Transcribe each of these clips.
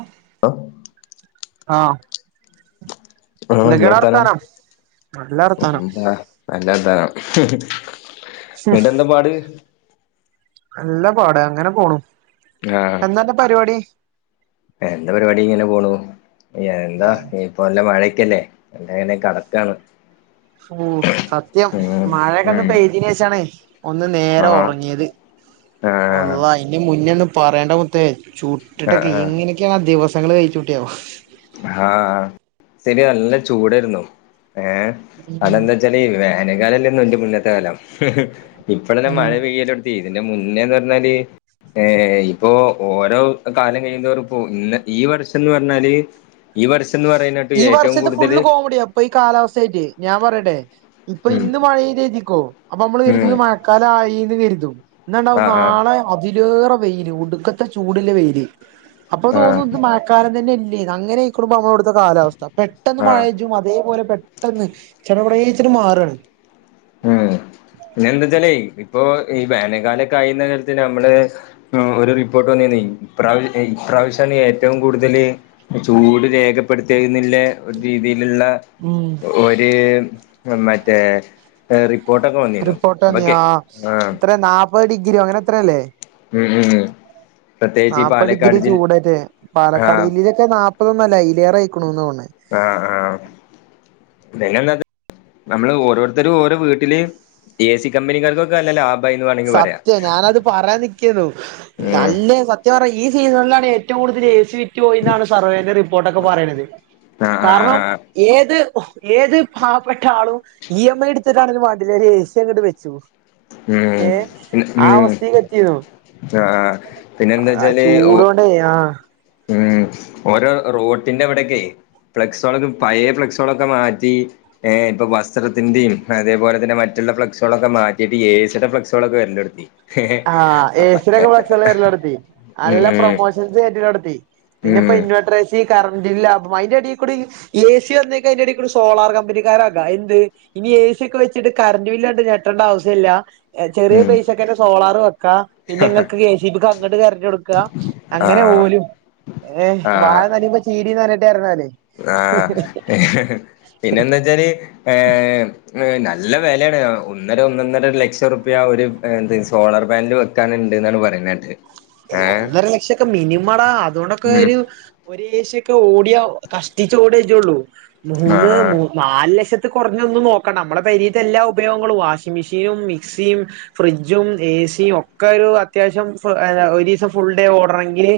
[unintelligible] ആഹ്. ആഹ്, എന്തൊക്കെയാടാ ന്തർത്താനം വർത്താനം നല്ല വർത്താനം ന്താ? നല്ല ർത്താനം. [inaudible] ന്നിട്ടെന്താ പാട്? നല്ല പാട്, അങ്ങനെ പോണു. എന്താന്റെ പരിവാടി. എന്ത പരിപാടി ഇങ്ങനെ പോണു. എന്താ. ഏഹ് ഇ പ്പ നല്ല മഴക്കല്ലേ ങ്ങനെ കെടക്കാണ്. ഓ സത്യം, ഉം മഴക്കൊന്ന് ഉം പേയ് തീനേശാണയ്. ഒന്ന് നേര ആഹ് ഒറങ്ങിയത്, ആഹ് വള്ളാഹി. തിന് മുന്നേ ഒന്നു പറയേണ്ട മുത്തേ, ചു ആഹ് ട്ടിട്ടൊക്കെ ആഹ് എങ്ങനെ കെയാ ദിവസങ്ങൾ കഴിച്ചുട്ടിയാവം. ആഹ്, ആഹ്, ശരി നല്ല ചൂടേര്ന്നു. ഏ ഉം അതെന്നെ. ന്തച്ചാലേ, വേനകാലംല്ലേന്ന തിന്റെ മുന്നത്തെ കാലം [unintelligible] ഇപ്പളല്ലെ മഴ ഉം പെയ്യലൊ ഇതിന്റെ മുന്നേന്നർഞ്ഞാല്. ഏ, ഇപ്പോ ഓരോ കാലം കഴിയുന്തോറും ഇപ്പോ ഈ വർഷംന്ന് പറഞ്ഞാല്. ഈ വർഷംന്ന് പറയുന്നട്ട് ഈ ഏറ്റവും വർഷത് കൂടുതല് ഫുള്ള് കോമഡിയാ. ഇപ്പൊ ഈ കാലാവസ്ഥയിട്ട്. ഞാൻ പറയട്ടെ, ഇപ്പൊ ഉം ഇന്ന് മഴ പെയ്ത് ര്തിക്കോ, നമ്മള് കര്തും ഉം ഇത് മഴ ക്കലായീന്ന് കര്തും ന്നണ്ടാവും ആഹ് ആഹ് നാളെ അതിലേറെ വെയില് ഒടുക്കത്തെ ചൂടിള്ളെ വെയില്. അപ്പൊ ആഹ് തോന്നും ഇത് മഴക്കാലം തന്നെല്ലേന്ന്? അങ്ങനെ യിക്കുണു ഇപ്പം നമ്മടെ വിടുത്തെ കാലാവസ്ഥ. പെട്ടെന്ന് ആഹ് മഴ. തും അതേപോലെ, പെട്ടെന്ന്. ചെട പെടേച്ചിട്ട് മാറാണ്. ഉം, പിന്നെന്താച്ചാലേ, ഇപ്പൊ ഈ വേനൽക്കാലൊക്ക ആയീന് കര്തി നമ്മള്. മ്, ഒരു റിപ്പോർട്ട് വന്നീനെ. ഇപ്രാവ് ഏ ഇപ്രാവശ്യാണ് ഏറ്റവും കൂടുതല്. ചൂട് രേഖ. പെടുത്തേകുന്നില്ലേ രീതിയിലുള്ള ഉം ഒരു മറ്റേ ഏഹ് റിപ്പോർട്ട റിപ്പോട്ടോന്നിയോ എത്രേ നാപ്പത് ഡിഗ്രിയോ അങ്ങനെ എത്രയോല്ലെ ഉം ഉം പ്രത്യേകിച്ച് ഈ നാപ്പത് പാലക്കാട് ഡിഗ്രി ജിൽ ചൂടല്ലെ പാലക്കാട് ആഹ് ജില്ലയിൽ നാപ്പതൊന്നല്ല അയിലേറെ അയിക്കണോന്നാ ഓണേ ആഹ് ആഹ് പിന്നെന്ത് നമ്മള് ഓരോരുത്തരും ഓരോ വീട്ട്ല് എ സി കബിനാർക്കൊക്കെ നല്ല ലാ സത്യം ഞാനത് പറയാ നികേനു ഉം നല്ല സ സത്യം പറാ ഈ സീസണ്ലാണ് ഏറ്റവും കൂടുൽ എ സി ഫി പോയി എന്നാണ് സർവേന്റെ റിപ്പോർട്ടൊക്കെ പറയണത് ആഹ് ആഹ് കാരണം ആഹ് ഏത് ഏത് പാവപ്പെട്ട ആളും ഇ എം ഐ എടുത്തിട്ടാണെലും വേണ്ടില്ലാ ഒരു എ സി അങ്ങട് വെച്ചു ഉം ഏഹ് പിന്നെ ആ ഉം അവസ്ഥീലെത്തീണോ ആഹ് പിന്നെന്താ വെച്ചാല് ഓ ചൂടോ ണ്ടേ ആഹ് ഉം ഓരോ റോട്ടിന്റെ ഇവിടെക്കെ ഫ്ലെക്സോൾക്കെ പഴേ ഫ്ലെക്സോളൊക്കെ മാറ്റി. ഏഹ് ഇപ്പൊ വസ്ത്രത്തിന്റിം അതേപോലെ തന്നെ മറ്റുള്ള ഫ്ലക്സുകളൊക്കെ മാറ്റിയിട്ട് എ സി ടെ ഫ്ലക്സുകളൊക്കെ വര്ല്ലൊട്ത്തി. ആഹ് ഏസിടൊക്കെ ഫ്ലെക്സള് വര് ലൊട്ത്തി. ഉം അല്ല പ്രൊമോഷ [unintelligible] ഉം പിന്നെപ്പ ഉം ഇൻവേട്ടർ എസി കറന്റില്ല അപ്പൊ അയ്ന്റെടികൂടി ഏ സി വന്നേക്ക അയ്ന്റെടേക്കൂടെ സോളാർ കമ്പനിക്കാരാകാ എന്ത് ഇനി എ സിയക്കെ വെച്ചിട്ട് കറണ്ട് ബില്ലണ്ട് ഞെട്ടണ്ട ആവ്സ്യല്ല. ചെറിയ ഉം പൈസക്കെന്നെ സോളാറ് വെക്കാ പിന്നെങ്ങക്ക് കെസിബിക്ക്‌ അങ്ങട്ട് കര്ന്റൊട്ക്കാ അങ്ങനെ ആഹ് ഓലും ഏഹ് വാഴ ആഹ് നനയുമ്പോ ചീരിം നനയട്ടേർഞ്ഞാലേ ആഹ് പിന്നെന്താച്ചാല് ഏ നല്ല വെലേണ് ഒന്നര ഒന്നന്നര ലക്ഷം ർപ്യ ഒരു എന്ത്‌ സോളാർ പാനൽ വെ ക്കാന്ണ്ട് ന്നാണ് പറയുന്നേട്ടഹ്. ഏയ് ഒന്നര ലക്ഷൊക്കെ മിനിമടാ അതോണ്ടൊക്കെ ഉം ഒരു ഒരു എസിക്കൊ ഓടിയാ കഷ്ടിച്ച ഓടേജുള്ളൂ. മൂന്ന് ആഹ് ആഹ് മൂ നാല് ലക്ഷത്ത് കൊറഞ്ഞൊന്നും നോക്കണ്ട നമ്മുടെ പെരീത്തെ എല്ലാ ഉപയോഗങ്ങളും വാഷിംഗ് മിഷീനും മിക്സിം ഫ്രിഡ്ജും ഏസിം ഒക്കെ ഒരു അത്യാവശ്യം ഫ ഈഹ് ഒരീസം ഫുൾഡേ ഓടണെങ്കില്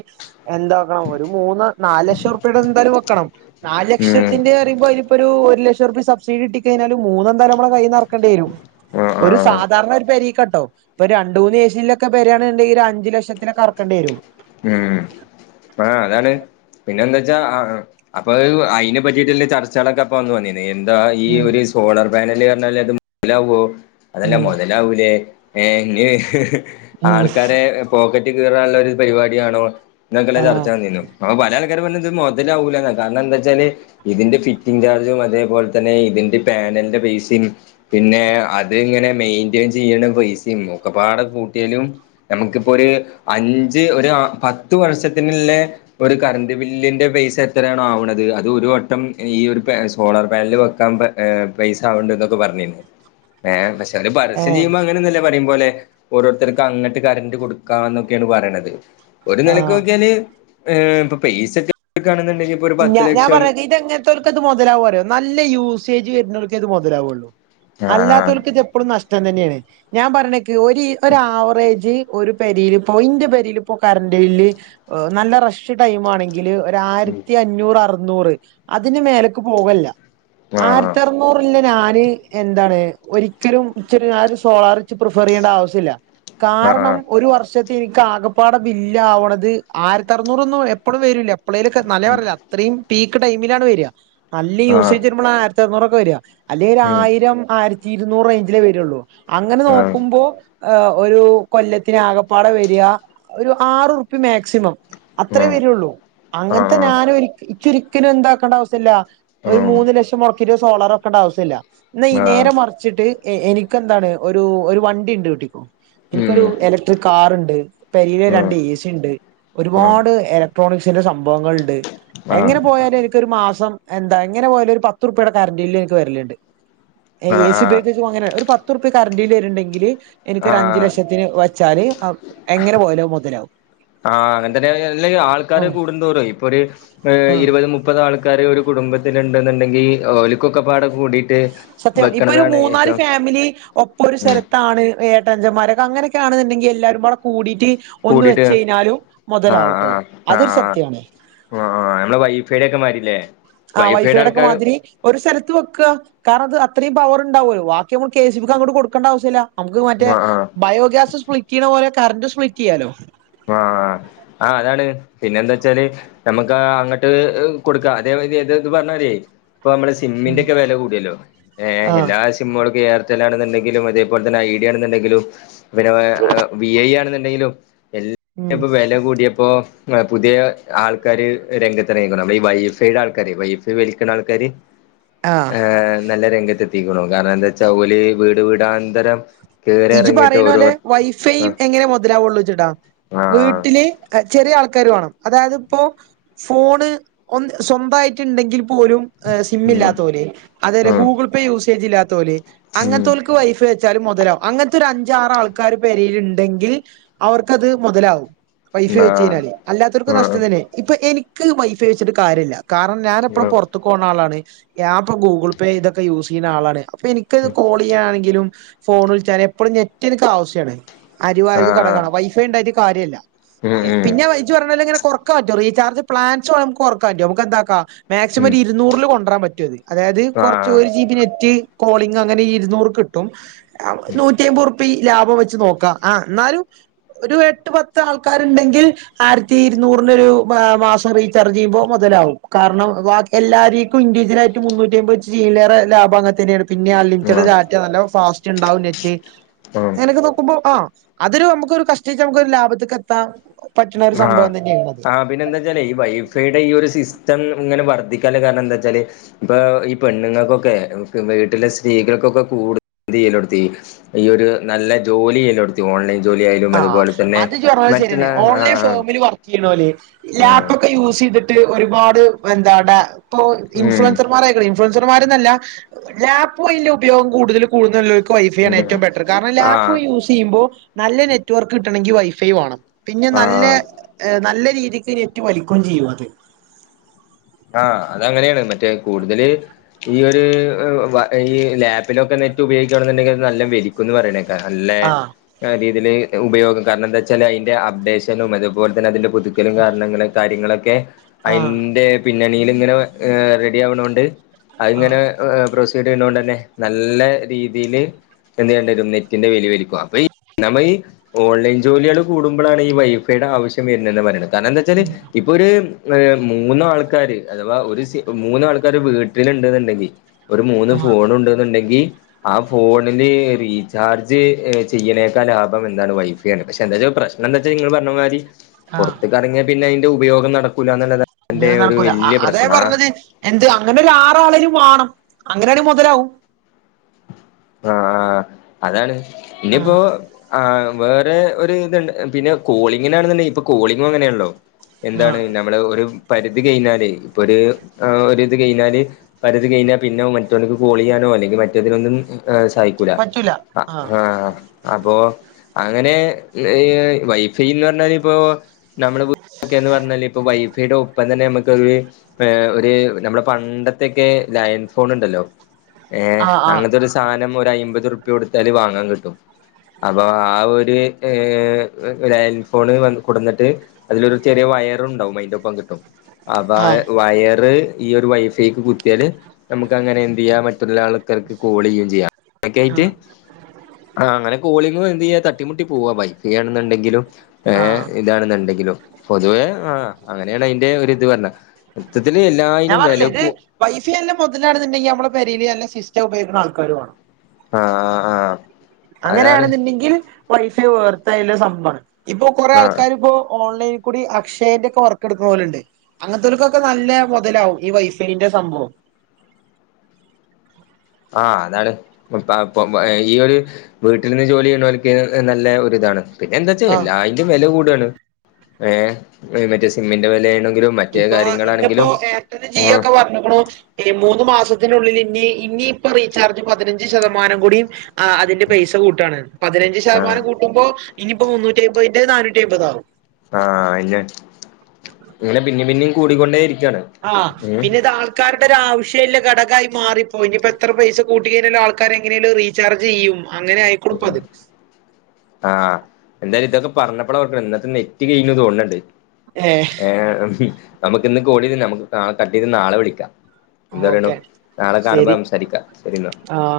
എന്താ ഒരു മൂന്ന് നാലക്ഷർപ്പ്യെടെ എന്തായാലും വെക്കണം നാല് ഉം ലക്ഷത്തിന്റെ റിമ്പം ഒര് ഇപ്പൊരു ഒരു ലക്ഷം ഉർപ്യ സബ്സിഡി കിട്ടിക്കഴിഞ്ഞാലും മൂന്നെന്തായാലും നമ്മളെ കൈയിന്ന് എറക്കെണ്ട്യേരും. ആഹ് ഒരു ആഹ് സാധാരണ ഒരു പെരീക്കാട്ടോ ഇപ്പൊ രണ്ട് മൂന്ന് ഏസില്ലൊക്കെ പെരേണ്ണ്ടെങ്കി അ അഞ്ച് ലക്ഷത്തിനക്കർക്കണ്ടിരും. ഉം ആഹ് അതാണ് പിന്നെയെന്താച്ചാ ആ ഉം അപ്പ അഹ് അയിനെ പറ്റിട്ട്ല്ലെ ചർച്ചകളൊക്കെ അപ്പൊ അന്ന് വന്നി നീയെന്താ ഈ ഉം ഒരു സോളാർ പാനല് പറഞ്ഞാല് അത് മൊതലാവോ അതല്ല ഉം മൊത [unintelligible] ഏഹ് ഇങ്ങനെ ഉം ആൾക്കാരെ പോക്കറ്റ് കീറാള്ളൊര് പരിവാടിയാണോ ഇന്നൊക്കല്ലെ ചർച്ച ആഹ് വെന്നീനു അപ്പൊ പല ആൾക്കാര് പറഞ്ഞത് ഇത് മൊതലാവൂലാന്നെ കാരണം എന്താച്ചാല് ഇതിന്റെ ഫിറ്റിംഗ് ചാർജും അതേപോല് തന്നെ ഇതിന്റെ പാനല്ന്റെ പൈസിം പിന്നെ അത് ഇങ്ങനെ മെയിന്റേൻ ചെയ്യണ പൈസിം ഒക്കെപ്പാടെ കൂട്ടിയാലും ഞമ്മക്ക് ഇപ്പൊര് അഞ്ച് ഒര് ആ പത്ത് വർഷത്തിന്ള്ളെ ഒരു കറണ്ട് ബില്ലിന്റെ പൈസ എത്രയാണോ ആവണത്, അത് ഒരു വട്ടം ഈ ഒരുപെ സോളാർ പാനൽ വെക്കാൻ ഏ പൈസ ആവണൊണ്ട് എന്നൊക്കെ പറഞ്ഞിരുന്നു, ഏ പക്ഷെ അവര് പരസ്യം ആഹ് ചെയ്യുമ്പോ അങ്ങനൊന്നല്ല പറയും പോലെ ഓരോര്ത്തര്ക്കങ്ങട്ട് കരന്റ് കൊടുക്കാന്നൊക്കേണ് പറിണത് ഒരു ആഹ് നെലക്കോക്കിയാല് ഏഹ് ഇപ്പ പൈസക്കെ എട്ക്കാണെന്ന്ണ്ടെങ്കി ഞ ഞാൻ പറയാ ഇതെങ്ങത്തോലക്കാ ഇത് മുതലാവ അറിയോ നല്ല യൂസേജ് വര്ണോല്ക്കെ ഇത് മൊതലാവൊള്ളു ആ അല്ലാത്തോല്ക്ക് ഇതപ്പെള്ളും നഷ്ടം തന്നേണ് ഞാൻ പറ്ഞ്ഞേക്ക് ഒര് ഒരു ആവറേജ് ഒരു പെരീല്പ്പോ ഇന്റെ പെരീല്പ്പോ കരണ്ട് ബില്ല് ഓഹ് നല്ല റഷ് ടൈമാണെ ങ്കില് ഒരായിരത്തി അഞ്ഞൂറ് അറുന്നൂറ് അതിന് മേലക്ക് പോകല്ല ആ ആയിരത്തിഅറ [unintelligible] ഞാന് എന്താണ് ഒരിക്കലും ഇച്ചൊര് ആ ഒര് സോളാർ പ്രിഫർ ചെയ്യേണ്ട ആവശ്യല്ല, ആ കാരണം ഒരു വർഷ എനിക്ക് ആകപ്പാടെ ബില്ല് ആവണത് ആയിരത്തി അറുന്നൂറൊന്നും എപ്പോളും വരൂല്ല, എപ്പളേലുമൊക്കെ ന്നാലെ ഇത്രയും പീക്ക് ടൈമിലാണ് വരിക നല്ല ആ ആ യൂസേജ് വരുമ്പോ ആയിരത്തി അറുന്നൂറൊക്കെ വരിക അല്ലെ ഒരു ഉം ആയിരം ആയിരത്തി ഇരുന്നൂറ് റേഞ്ചിലേ വരുള്ളൂ അങ്ങനെ ആ നോക്കുമ്പോ ആ, ഒരു കൊല്ലത്തിന് ആകപ്പാട വരിക ഒരു ആറ്‌റുപ്പി മാക്സിമം. അത്രേ ഉം വരുള്ളൂ ആ ആ അങ്ങനത്തെ ഞാനും ഇച്ചൊരിക്കലും എന്താക്കേണ്ട ആവശ്യല്ല. ഒരു ഉം മൂന്ന് ലക്ഷം മുടക്കിട്ട് സോളാറ് വെക്കേണ്ട ആവശ്യം ഇല്ല, ഇന്ന ഈ ആ നേരെ മ വച്ചിട്ട് എനിക്ക് എന്താണ് ഒരു, ഒരു വണ്ടി ഉണ്ട് വീട്ടി എനിക്കൊരു ഉം ഇലക്ട്രിക് കാറുണ്ട് പെരേല് രണ്ട് എ ഉം സി ഉണ്ട്. ഒരുപാട് ഇലക്ട്രോണിക്സിന്റെ സംഭവങ്ങൾ ഉണ്ട്, ആ ആ എങ്ങനെ പോയാല് എനിക്കൊരു മാസം എന്താ എങ്ങനെ പോയാലും ഒരു പത്ത് റുപയുടെ കറണ്ട് ബില്ല് എനിക്ക് വരിലുണ്ട്. എ ആ സി ഉപയോഗിച്ച് അങ്ങന ഒരു പത്ത് റുപ്യ കറണ്ട്‌ വരുന്നുണ്ടെങ്കില് ആ എനിക്കൊരു അഞ്ചു ലക്ഷത്തിന് കരയും ആ, അങ്ങനത്തെന്നല്ല ആൾക്കാര് ആഹ് കൂടുന്തോറും ഇപ്പൊ ഒരു ആഹ് ഇരുപത് മുപ്പത് ആൾക്കാര് ഒരു കുടുംബത്തില് ഉണ്ടെന്നുണ്ടെങ്കിൽ ഓലിക്കൊക്കെ പാട് കൂടിട്ട് സത്യം ഇപ്പൊ ഒരു മൂന്നാല് ഫാമിലി ഒപ്പ ഒരു ഉം സ്ഥലത്താണ് ഏട്ടഞ്ചന്മാ ഒരാക്കെ അങ്ങനൊക്കെയാണന്നുണ്ടെങ്കിൽ എല്ലാരും കൂടെ കൂടിട്ട് ഒന്ന് കൂടിട്ട് വെച്ച കഴിഞ്ഞാലും മുതലാവും അതൊരു സത്യാണ്. ആ അത് നമ്മളടെ വൈഫൈ ഡെ ഒക്കെ മാതില്ലേ ആ വൈഫൈയുടെ ഒക്കെ മാതിരി ഒരു സ്ഥലത്ത് വെക്കുക കാരണം അത് അത്രയും പവർ ഉണ്ടാവുമല്ലോ ബാക്കി നമ്മൾ കെ സി ബിക്ക് അങ്ങോട്ട് കൊടുക്കണ്ട ആശ്യ ഇല്ല. നമുക്ക് മറ്റേ ആഹ് ആഹ് ബയോഗ്യാസ് സ്പ്ലിറ്റ് ചെയ്യണ പോലെ കറണ്ട് സ്പ്ലിറ്റ് ചെയ്യാലോ. ആ, ആ, അതാണ് പിന്നെ എന്താ വെച്ചാല് നമുക്ക് അങ്ങട്ട് കൊടുക്കാം അതേത്ത് പറഞ്ഞല്ലേ ഇപ്പൊ നമ്മള് ഉം സിമന്റിന്റെ ഒക്കെ വില കൂടിയല്ലോ ആ സിമ്മുകളൊക്കെ എയർടെൽ ആണുണ്ടെങ്കിലും അതേപോെന്നെ ഐഡിയണെന്നണ്ടെങ്കിലും പിന്നെ വി ഐ ആണെന്നുണ്ടെങ്കിലും എല്ല ഉം ഇപ്പ വില കൂടിയപ്പോ പുതിയ ആൾക്കാര് രംഗത്ത് ഇറങ്ങണം നമ്മള് ഈ വൈഫൈയുടെ ആൾക്കാര് വൈഫൈ വലിക്കുന്ന ആൾക്കാര് ആഹ് ഉം ഏ, നല്ല രംഗത്ത് എത്തിക്കണം, കാരണം എന്താ വെച്ചാ ഓലി വീട് വീടാന്തരം കേറി ഇജു ഇറങ്ങിയിട്ട് പറയുന്ന ഓരോ പോലെ വൈഫൈയും ആഹ് എങ്ങനെ മുതലാവുള്ളൂ വെച്ചിട്ടാ വീട്ട ആഹ് വീട്ടില് ക ചെറിയ ആൾക്കാർ വേണം അതായത് ഇപ്പോ ഫോണ് ഒന്ന് സ്വന്തമായിട്ട് ഉണ്ടെങ്കിൽ പോലും സിം ഉം ഇല്ലാത്തോര്, അതപലെ ഉം ഗൂഗിൾ പേ യൂസേജ് ഇല്ലാത്തോര് അങ്ങനത്തെക്ക് ഉം വൈഫൈ വച്ചാലും മുതലാവും അങ്ങനത്തെ ഒരു അഞ്ചാറ ആൾക്കാർ പേരയിലുണ്ടെങ്കിൽ അവർക്കത് മുതലാകും. വൈഫൈ വെച്ച് കഴഞ്ഞാല് ആഹ് അല്ലാത്തർക്കും നഷ്ടം ആഹ് തന്നെ ഇപ്പൊ എനിക്ക് വൈഫൈ വെച്ചിട്ട് കാര്യല്ല. കാരണം ഞാൻ എപ്പഴും പുറത്തു പോകണ ആളാണ്, ആപ്പ് ഗൂഗിൾ പേ ഇതൊക്കെ യൂസ് ചെയ്യുന്ന ആളാണ്. ഇപ്പ എനിക്കത് കോൾ ചെയ്യാണെങ്കിലും ഫോൺ വിളിച്ചാലും എപ്പോഴും നെറ്റ് എനിക്ക് ആവശ്യമാണ്. ആഹ് അരുവായത് ആഹ് കണക്കാണ്, വൈഫൈ ഉണ്ടായിട്ട് കാര്യമില്ല ഉം ഉം പിന്നെ വിളിച്ച് പറഞ്ഞല ഇങ്ങനെ ക്കാ പറ്റ റചാർജ് പ്ലാൻോ നമക്ക്റക്കാൻറ്റ നമുക്ക് എന്താക്കാ മാക്സിമം ഉം ഒരു ഇരുന്നൂറിൽ കൊണ്ടരാൻ പറ്റ അത് അതായത് കുറച്ച് ആഹ് ഒരു ജിബി നെറ്റ് കോളിംങ് അങ്ങനെ ഇരുന്നൂറ് കിട്ടും നൂറ്റിയമ്പത് റുപ്പി ലാഭം വെച്ച് നോക്കാം ആഹ് എന്നാലും ഒരു എട്ട് പത്ത് ആൾക്കാരുണ്ടെങ്കിൽ ആയിരത്തി ഇരുന്നൂറിന് ഒരു മാസം റീചാർജ് ചെയ്യുമ്പോൾ മുതലാവും കാരണം ബാക്കി എല്ലാരേക്കും ഇൻഡവിജ്വൽ ആയിട്ട് മുന്നൂറ്റി അമ്പത് വെച്ചിട്ട് ലാഭം അങ്ങനെ [unintelligible] പിന്നെ അൺലിമിറ്റഡ് ആഹ് ഡാറ്റ നല്ല ഫാസ്റ്റ് ഉണ്ടാവും നെറ്റ് ഉം അതൊക്കെ നോക്കുമ്പോ അതൊരു ഒരു കഷ്ടിച്ച നമുക്കൊരു ലാഭത്തിലേക് എത്താ പറ്റുന്ന ഒരു സംഭവം തന്നെയാാണ് അത് പിന്നെ എന്താ വെച്ചാല് ഈ വൈഫൈയുടെ ഈ ഒരു സിസ്റ്റം ഇങ്ങനെ വർദ്ധിക്കാല് കാരണം എന്താ വച്ചാല്. ഇപ്പൊ ഈ പെണ്ണുങ്ങൾക്കൊക്കെ വീട്ടിലെ സ്ത്രീകൾക്കൊക്കെ കൂടുതൽ [unintelligible] ഈ ഒരു നല്ല ജോലിയെല്ലാടുത്തി ഓൺലൈൻ ജോലി ആയാലും ആഹ് അതുപോലെ തന്നെ അത് ഇജ്ജ് പറഞ്ഞത് മറ്റുള്ള ശരിയന്നെ ഓൺലൈൻ ആഹ് ഫോമിൽ വർക്ക് ചെയ്യണോല്ലെ ആഹ് ആഹ് ലാപ് ഒക്കെ യൂസ് ചെയ്തിട്ട് ഒരുപാട് എന്താ ഇപ്പോ ഉം ഇൻഫ്ലുവൻസർമാരായി [unintelligible] യക്ക ഇൻഫ്ലുവൻസർമാർന്നല്ല ലാപ്പ് പോയിന്റെ ഉപയോഗം കൂടുതല കൂടുതലു ഉള്ളവർക്ക് വൈഫൈ ആണ് ഉം ഏറ്റവും ബെറ്റർ കാരണം ലാപ്പ് ആഹ് യൂസ് ചെയ്യുമ്പോൾ നല്ല നെ നെറ്റ്‌വർക്ക് കിട്ടണമെങ്കിൽ വൈഫൈ വേണം പിന്നെ നല്ല ആഹ് നല്ല രീതിക്ക് നെറ്റ് വലിക്കുകയും ചെയ്യും അത് ആഹ അത് അങ്ങനെയാണ് മറ്റേ കൂടുതല് ഈ ഒരു ഒ [unintelligible] ഈ ലാപ് കപ്പിലൊക്കെ നെറ്റ് ഉപയോഗിക്കുകണെന്നുണ്ടെങ്കിൽ നല്ല വലിക്കുന്ന് പറയണേക്കാം അല്ലെ ആഹ് ആരീതിയിൽ ഉപയോഗം കാരണം എന്താ വെച്ചാൽതിന്റെ അപ്ഡേഷനും അതുപോലെ തന്നെ അതിൻ്റെ പുതുക്കലും കാരണങ്ങളും കാര്യങ്ങളൊക്കെ ആഹ് അതിൻ്റെ പിന്നണിയില് ഇങ്ങനെ റെഡി ആവണൊണ്ട് അതിങ്ങനെ ആഹ് പ്രൊസീഡ് ചെയ്യുന്നത് കൊണ്ട് തന്നെ നല്ല രീതിയില് [unintelligible] ഓൺലൈൻ ജോലികൾ കൂടുമ്പോഴാണ് ഈ വൈഫൈയുടെ ആവശ്യം വരുന്നന്നെന്ന് പറയുന്നത് കാരണം എന്താ വെച്ചാല് ഉം ഇപ്പൊ ഒരു ഹ് മൂന്ന് ആൾ- ആൾക്കാര് അഥവാ ഒരു സി മൂന്ന് ആൾക്കാര് വീട്ടിലുണ്ടെന്നുണ്ടെങ്കിൽ ഒരു മൂന്ന് ആഹ് ഫോൺ ഉണ്ടെന്നുണ്ടെങ്കി ആ ഫോണില് റീചാർജ് ഏ ചെയ്യണേക്കാ ലാഭം എന്താണ് വൈഫ് പക്ഷെന്താച്ച പ്രശനംന്താച്ചന്ന് നിങ്ങള് പറഞ്ഞ മാതിരി ആഹ് പുറത്തേകിറങ്ങിയാൽ പിന്നെ ഇതിന്റെ ഉപയോഗം നടക്കൂല എന്നുള്ള [unintelligible] കുല അതാ പറഞ്ഞത് എന്ത് അങ്ങനെ ഒരു ആറ് ആളെലും വേണം അങ്ങനെയാണെങ്കി മുതലാവും ആഹ് ആഹ് അതാണ് ആഹ് ഇനിയിപ്പോ ആഹ് വേറെ ഒരു ഇതുണ്ട് പിന്നെ കോളിങ്ങിനാണെന്നുണ്ടെിൽ ഇപ്പൊ കോളിംങ് അങ്ങനെണല്ലോ എന്താണ് ആഹ് നമ്മള് ഒരു പരിധി കഴിഞ്ഞാല് ഇപ്പൊ ഒരു ഒ ഒരിത് കഴിഞ്ഞാല് പരുതി കഴിഞ്ഞാൽ പിന്നെ മറ്റുവർക്ക് കോള് ചെയ്യാനോ അല്ലെങ്കിൽ മറ്റതിനൊന്നും ഏ സഹിക്കൂല ആഹ് ആ അപ്പോ അങ്ങനെ ഈ വൈഫ- ഫെയ്ന്ന് പറഞ്ഞാൽ ഇപ്പോ നമ്മുടെ വീട്ട് [inaudible] പറഞ്ഞാല് ഇപ്പോ വൈഫയുടെ ഒപ്പം തന്നെ നമ്മുക്കൊ- ഏഹ് ഒരു നമ്മുടെ പണ്ടത്തൊക്കെ ലൈൻ ഫോൺ ഉണ്ടല്ലോ ഏഹ് ആഹ് അങ്ങനത്തൊരു ആഹ് സാധനം ഒരു അയ്മ്പത് റുപ്യാ കൊടുത്താല് വാങ്ങാൻ കിട്ടും അപ്പൊ ആ ഒരു ഏഹ് ലൈൻഫോൺ വന്ന കൊടന്നിട്ട് അതിലൊരു ചെറിയ വയറ് ഉണ്ടാവും അതിൻ്റെ ഒപ്പം കിട്ടും അതായ് ആഹ് വയറ് ഈ ഒരു വൈഫൈക്ക് കുത്തിയാല് നമുക്ക് അങ്ങനെ എന്ത് ചെയ്യാ മറ്റുള്ള- ആൾ ർക്ക് കോളിയേ ചെയ്യാം അക്കായിട്ട് ആഹ് ആ അങ്ങനെ കോളിങ് എന്ത് ചെയ്യാ ബുദ്ധിമുട്ടി പോവാ വൈഫൈ യാണെന്നുണ്ടെങ്കിലും ഏഹ് ആഹ് ഇതാണെന്നുണ്ടെങ്കിലും പൊതുവേ ആഹ് അങ്ങനെയാണ് അതിന്റെ ഒരു ഇത് വന്നെ മോത്തത്തില് എല്ലാ- ഞാൻ പറഞ്ഞേ ഇത് വൈഫൈല്ലാം മുതലാണെന്നുണ്ടെങ്കി നമ്മള് പൊരയില്ല് സിസ്റ്റം ഉപയോഗിക്കുന്ന ആൾക്കാരുവോണം ആഹ് ആഹ് ആഹ് അതാണ് അങ്ങനെയാണെന്നുണ്ടെങ്കിൽ വൈഫൈ വേർത്തായ സംഭമാണ് ഇപ്പൊ കൊറേ ആഹ് ആൾക്കാർ ഇപ്പോ ഓൺലൈൻ കൂടി അക്ഷയന്റെ ഒക്കെ വർക്ക് എടുക്കുന്ന പോലെ ഉണ്ട് അങ്ങനത്തെവർക്കൊക്കെ നല്ല മുതലാവും ഈ വൈഫൈന്റെ സംഭവം ആഹ് അതാണ് [unintelligible] ഈ ഒരു വീട്ടിൽ നിന്ന് ജോലി ചെയ്യണക്ക് നല്ല ഒരുരിതാണ് പിന്നെ എന്താ വച്ചാ ആഹ് എല്ലായന്റെും വില കൂടയാണ് ഏ മറ്റേ സിമ്മിൻ്റെ വിലയാണെങ്കിലും മറ്റേ ഇപ്പൊ ഇന്നിപ്പോ കാര്യങ്ങളാണെങ്കിലും എയർടെലും ജിയോ ആ ഒക്കെ പറഞ്ഞുക്കുണു ഈ മൂന്ന് മാസത്തിനുള്ളിൽ ഇനി ഇനിയിപ്പൊ റീചാർജ് പതിനഞ്ച് ശതമാനം കൂടിയും ആ് അതിന്റെ പൈസ കൂട്ടുകയാണ് പതിനഞ്ച് ആഹ് ശതമാനം കൂട്ടുമ്പോ ഇനിയിപ്പോ മുന്നൂറ്റി അമ്പതിന്റെ നാനൂറ്റി അമ്പത് ആകും ആഹ് അയ്ന്നെ ഇങ്ങനെ പിന്നം പിന്നം കൂടിക്കൊണ്ടേ ഇരിക്കുവാണ് ആഹ് പിന്നെ ഇത് ആൾ ആൾക്കാരുടെ ഒരു ആവശ്യമില്ല ഘടകായി മാറിപ്പോയിനി ഇപ്പോ എത്ര പൈസ കൂട്ടി കഴിഞ്ഞാലും ആൾക്കാര് എങ്ങനെലും റിച്ച ചർച്ച ചെയ്യും അങ്ങനെ ആ [unintelligible] ആഹ് എന്തായാലും ഇതൊക്കെ പറഞ്ഞപ്പോഴ അവർക്ക ഇന്നത്തെ നെറ്റ് കഴു തോന്നണണ്ട് ഏഹ് ഏഹ് നമുക്ക് ഇന്ന് [unintelligible] നമുക്ക് നാളെ കട്ടെയ്ത് നാളെ വിളിക്കാം. എന്താ പറയണു. ഓക്കെ നാളെ കാണുമ്പോ ശരി സംസാരിക്കാം ശെരീന്നാ ആ